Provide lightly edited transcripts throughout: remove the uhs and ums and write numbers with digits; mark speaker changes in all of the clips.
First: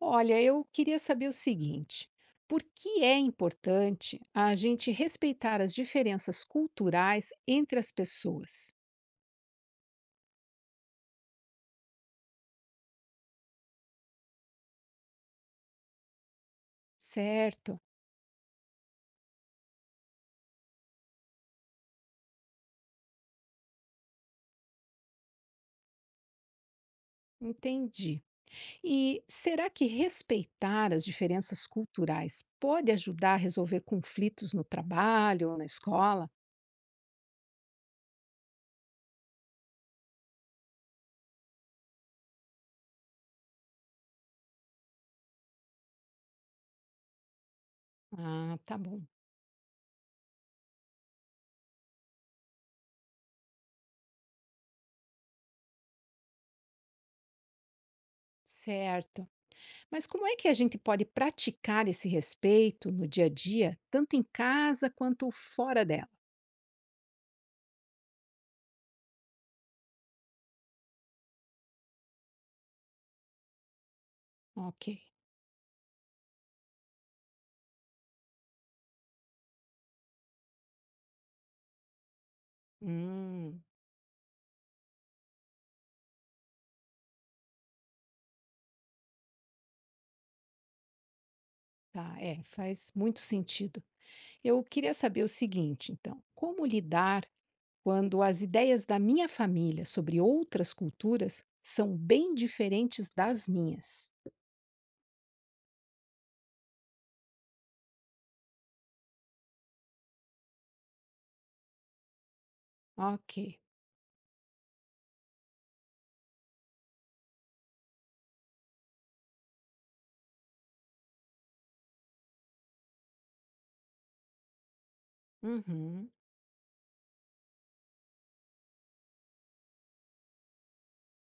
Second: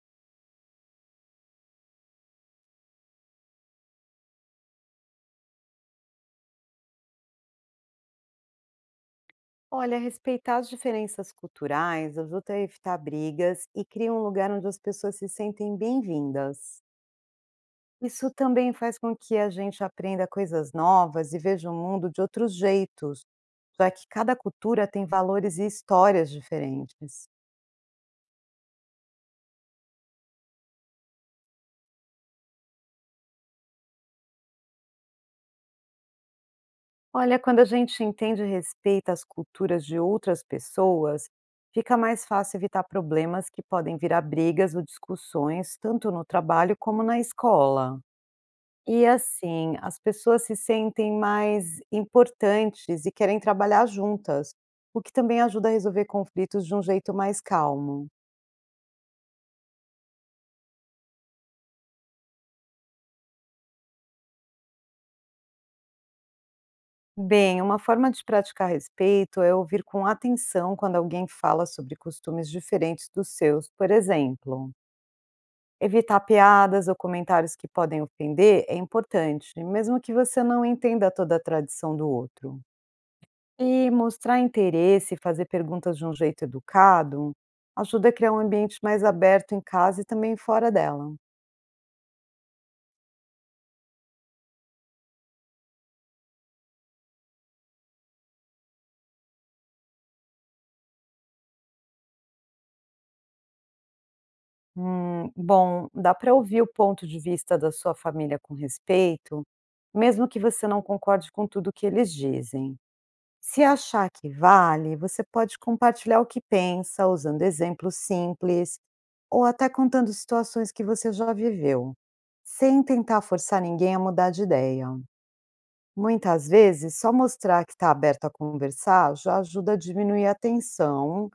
Speaker 1: Olha, eu queria saber o seguinte: por que é importante a gente respeitar as diferenças culturais entre as pessoas?
Speaker 2: Olha, respeitar as diferenças culturais ajuda a evitar brigas e cria um lugar onde as pessoas se sentem bem-vindas.
Speaker 1: Certo,
Speaker 2: Isso também faz com que a gente aprenda coisas novas e veja o mundo de outros jeitos, já que cada cultura tem valores e histórias diferentes.
Speaker 1: entendi. E será que respeitar as diferenças culturais pode ajudar a resolver conflitos no trabalho ou na escola?
Speaker 2: Olha, quando a gente entende e respeita as culturas de outras pessoas, fica mais fácil evitar problemas que podem virar brigas ou discussões, tanto no trabalho como na escola.
Speaker 1: Ah, tá bom,
Speaker 2: E assim, as pessoas se sentem mais importantes e querem trabalhar juntas, o que também ajuda a resolver conflitos de um jeito mais calmo.
Speaker 1: certo. Mas como é que a gente pode praticar esse respeito no dia a dia, tanto em casa quanto fora dela?
Speaker 2: Bem, uma forma de praticar respeito é ouvir com atenção quando alguém fala sobre costumes diferentes dos seus, por exemplo.
Speaker 1: Ok.
Speaker 2: Evitar piadas ou comentários que podem ofender é importante, mesmo que você não entenda toda a tradição do outro.
Speaker 1: Hum.
Speaker 2: E mostrar interesse e fazer perguntas de um jeito educado ajuda a criar um ambiente mais aberto em casa e também fora dela.
Speaker 1: Tá, é, faz muito sentido. Eu queria saber o seguinte, então, como lidar quando as ideias da minha família sobre outras culturas são bem diferentes das minhas?
Speaker 2: Bom, dá para ouvir o ponto de vista da sua família com respeito, mesmo que você não concorde com tudo que eles dizem.
Speaker 1: Ok,
Speaker 2: Se achar que vale, você pode compartilhar o que pensa, usando exemplos simples ou até contando situações que você já viveu, sem tentar forçar ninguém a mudar de ideia.
Speaker 1: uhum,
Speaker 2: Muitas vezes, só mostrar que está aberto a conversar já ajuda a diminuir a tensão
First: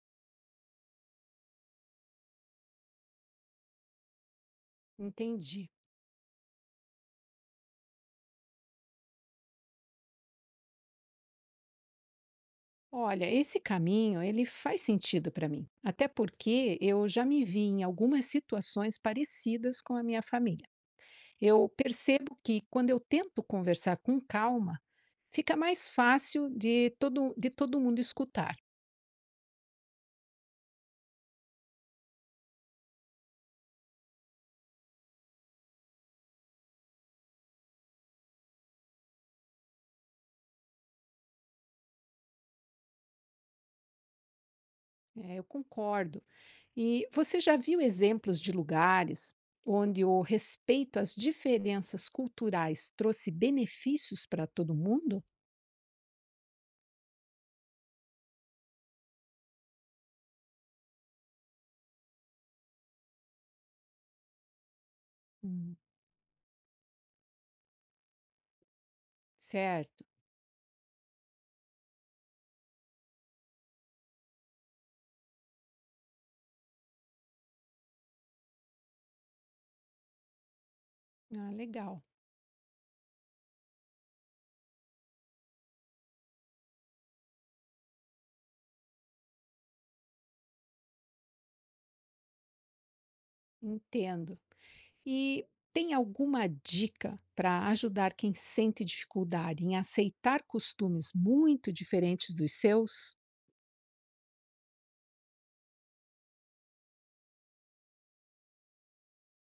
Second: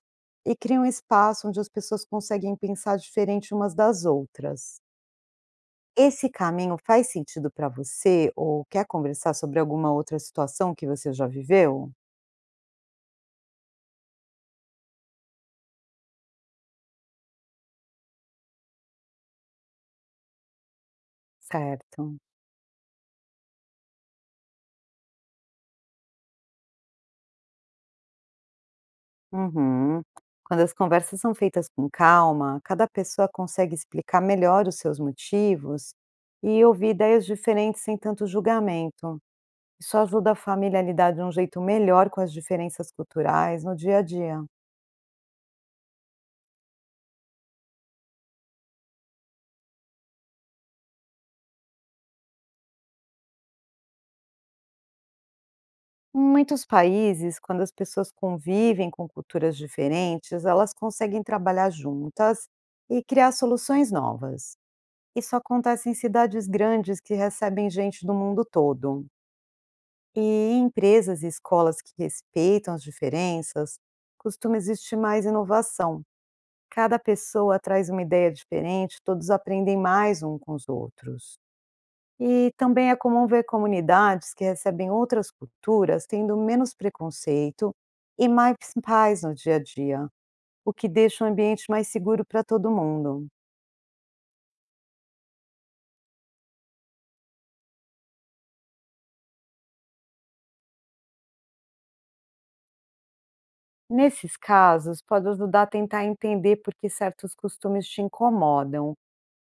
Speaker 2: e cria um espaço onde as pessoas conseguem pensar diferente umas das outras.
Speaker 1: entendi.
Speaker 2: Esse caminho faz sentido para você ou quer conversar sobre alguma outra situação que você já viveu?
Speaker 1: Olha, esse caminho, ele faz sentido para mim, até porque eu já me vi em algumas situações parecidas com a minha família. Eu
Speaker 2: Certo.
Speaker 1: percebo que quando eu tento conversar com calma, fica mais fácil de todo mundo escutar.
Speaker 2: Uhum. Quando as conversas são feitas com calma, cada pessoa consegue explicar melhor os seus motivos e ouvir ideias diferentes sem tanto julgamento. Isso ajuda a família a lidar de um jeito melhor com as diferenças culturais no dia a dia.
Speaker 1: É, eu concordo. E você já viu exemplos de lugares onde o respeito às diferenças culturais trouxe benefícios para todo mundo?
Speaker 2: Em muitos países, quando as pessoas convivem com culturas diferentes, elas conseguem trabalhar juntas e criar soluções novas. Isso
Speaker 1: Hum.
Speaker 2: acontece em cidades grandes que recebem gente do mundo todo.
Speaker 1: Certo.
Speaker 2: E em empresas e escolas que respeitam as diferenças, costuma existir mais inovação. Cada pessoa traz uma ideia diferente, todos aprendem mais um com os outros.
Speaker 1: Ah, legal.
Speaker 2: E também é comum ver comunidades que recebem outras culturas tendo menos preconceito e mais paz no dia a dia, o que deixa o ambiente mais seguro para todo mundo.
Speaker 1: Entendo. E tem alguma dica para ajudar quem sente dificuldade em aceitar costumes muito diferentes dos seus?
Speaker 2: Nesses casos, pode ajudar a tentar entender por que certos costumes te incomodam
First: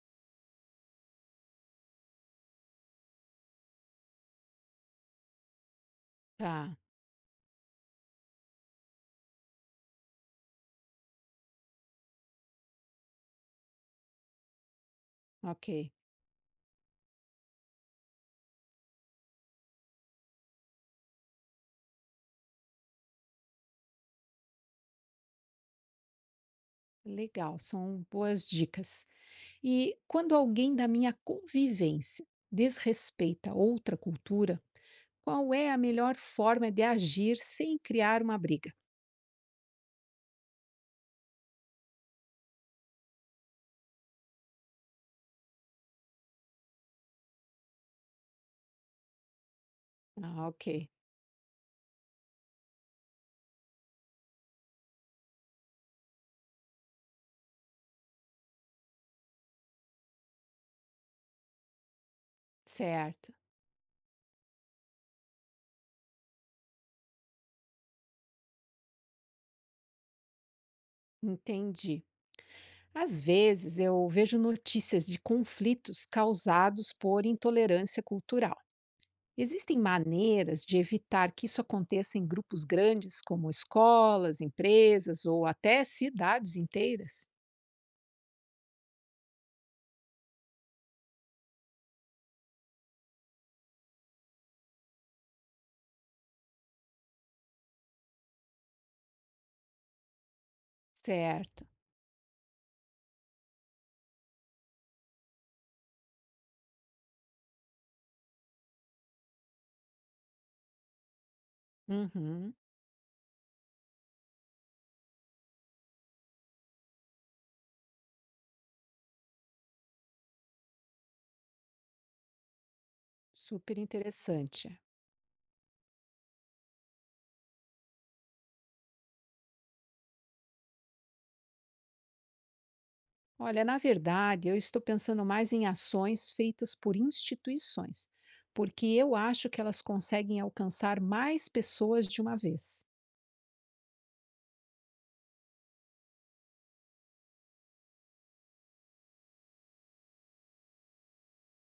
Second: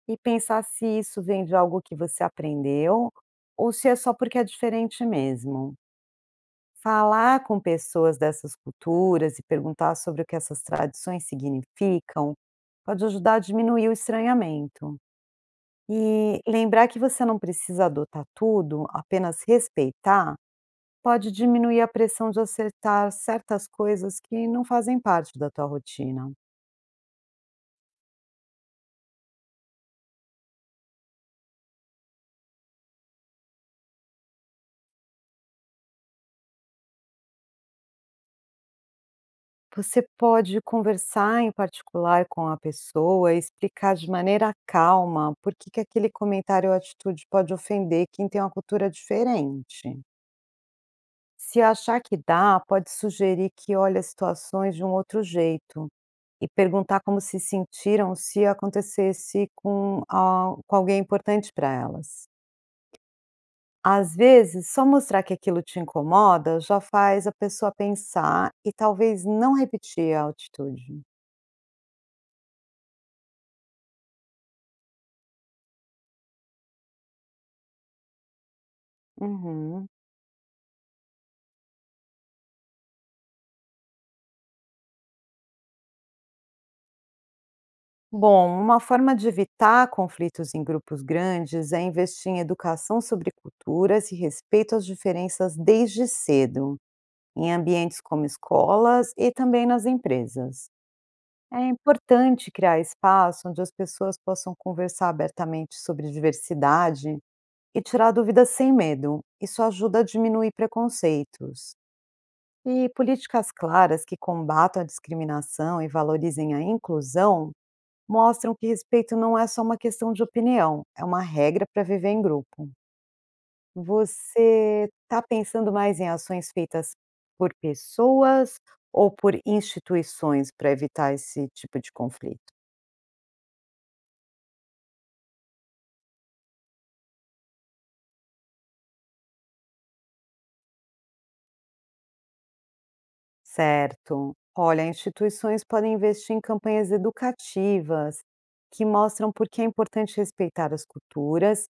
Speaker 2: e pensar se isso vem de algo que você aprendeu ou se é só porque é diferente mesmo.
Speaker 1: Tá,
Speaker 2: Falar com pessoas dessas culturas e perguntar sobre o que essas tradições significam pode ajudar a diminuir o estranhamento.
Speaker 1: ok.
Speaker 2: E lembrar que você não precisa adotar tudo, apenas respeitar, pode diminuir a pressão de acertar certas coisas que não fazem parte da tua rotina.
Speaker 1: Legal, são boas dicas. E quando alguém da minha convivência desrespeita outra cultura, qual é a melhor forma de agir sem criar uma briga?
Speaker 2: Você pode conversar em particular com a pessoa e explicar de maneira calma por que que aquele comentário ou atitude pode ofender quem tem uma cultura diferente.
Speaker 1: Ah, ok.
Speaker 2: Se achar que dá, pode sugerir que olhe as situações de um outro jeito e perguntar como se sentiram se acontecesse com, com alguém importante para elas.
Speaker 1: Certo.
Speaker 2: Às vezes, só mostrar que aquilo te incomoda já faz a pessoa pensar e talvez não repetir a atitude.
Speaker 1: Entendi. Às vezes eu vejo notícias de conflitos causados por intolerância cultural. Existem
Speaker 2: Uhum.
Speaker 1: maneiras de evitar que isso aconteça em grupos grandes, como escolas, empresas ou até cidades inteiras?
Speaker 2: Bom, uma forma de evitar conflitos em grupos grandes é investir em educação sobre culturas e respeito às diferenças desde cedo, em ambientes como escolas e também nas empresas. É
Speaker 1: Certo.
Speaker 2: importante criar espaço onde as pessoas possam conversar abertamente sobre diversidade e tirar dúvidas sem medo. Isso ajuda a diminuir preconceitos.
Speaker 1: Uhum.
Speaker 2: E políticas claras que combatam a discriminação e valorizem a inclusão mostram que respeito não é só uma questão de opinião, é uma regra para viver em grupo.
Speaker 1: Super interessante.
Speaker 2: Você está pensando mais em ações feitas por pessoas ou por instituições para evitar esse tipo de conflito?
Speaker 1: Olha, na verdade, eu estou pensando mais em ações feitas por instituições, porque eu acho que elas conseguem alcançar mais pessoas de uma vez.
Speaker 2: Certo. Olha, instituições podem investir em campanhas educativas que mostram por que é importante respeitar as culturas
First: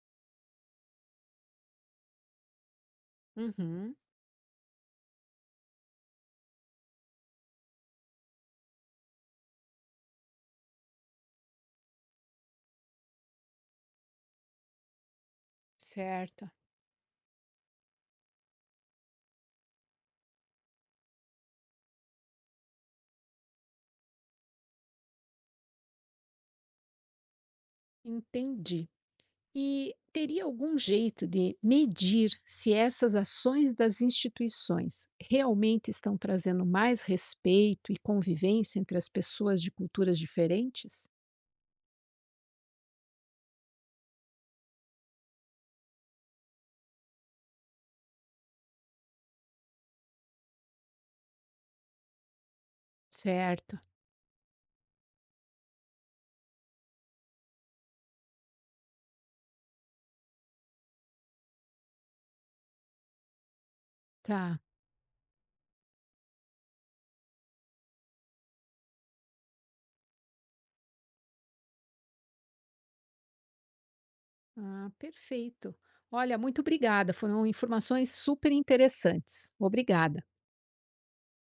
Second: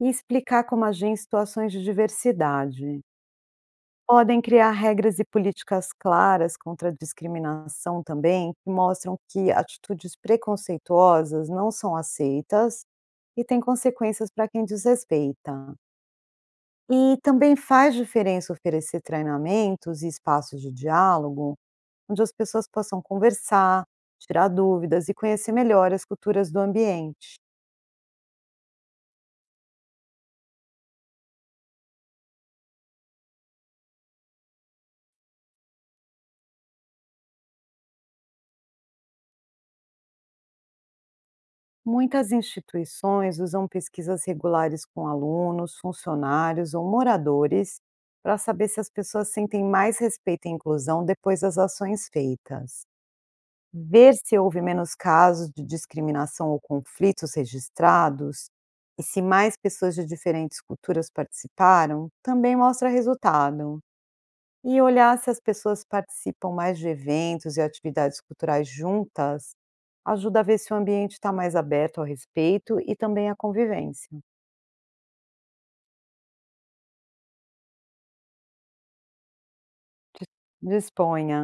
Speaker 2: e explicar como agir em situações de diversidade.
Speaker 1: Uhum.
Speaker 2: Podem criar regras e políticas claras contra a discriminação também, que mostram que atitudes preconceituosas não são aceitas e têm consequências para quem desrespeita.
Speaker 1: Certo,
Speaker 2: E também faz diferença oferecer treinamentos e espaços de diálogo, onde as pessoas possam conversar, tirar dúvidas e conhecer melhor as culturas do ambiente.
Speaker 1: entendi. E teria algum jeito de medir se essas ações das instituições realmente estão trazendo mais respeito e convivência entre as pessoas de culturas diferentes?
Speaker 2: Muitas instituições usam pesquisas regulares com alunos, funcionários ou moradores para saber se as pessoas sentem mais respeito e inclusão depois das ações feitas.
Speaker 1: Certo,
Speaker 2: Ver se houve menos casos de discriminação ou conflitos registrados e se mais pessoas de diferentes culturas participaram também mostra resultado.
Speaker 1: tá.
Speaker 2: E olhar se as pessoas participam mais de eventos e atividades culturais juntas ajuda a ver se o ambiente está mais aberto ao respeito e também à convivência.
Speaker 1: Ah, perfeito. Olha, muito obrigada. Foram informações super interessantes. Obrigada.
Speaker 2: Dis- Disponha.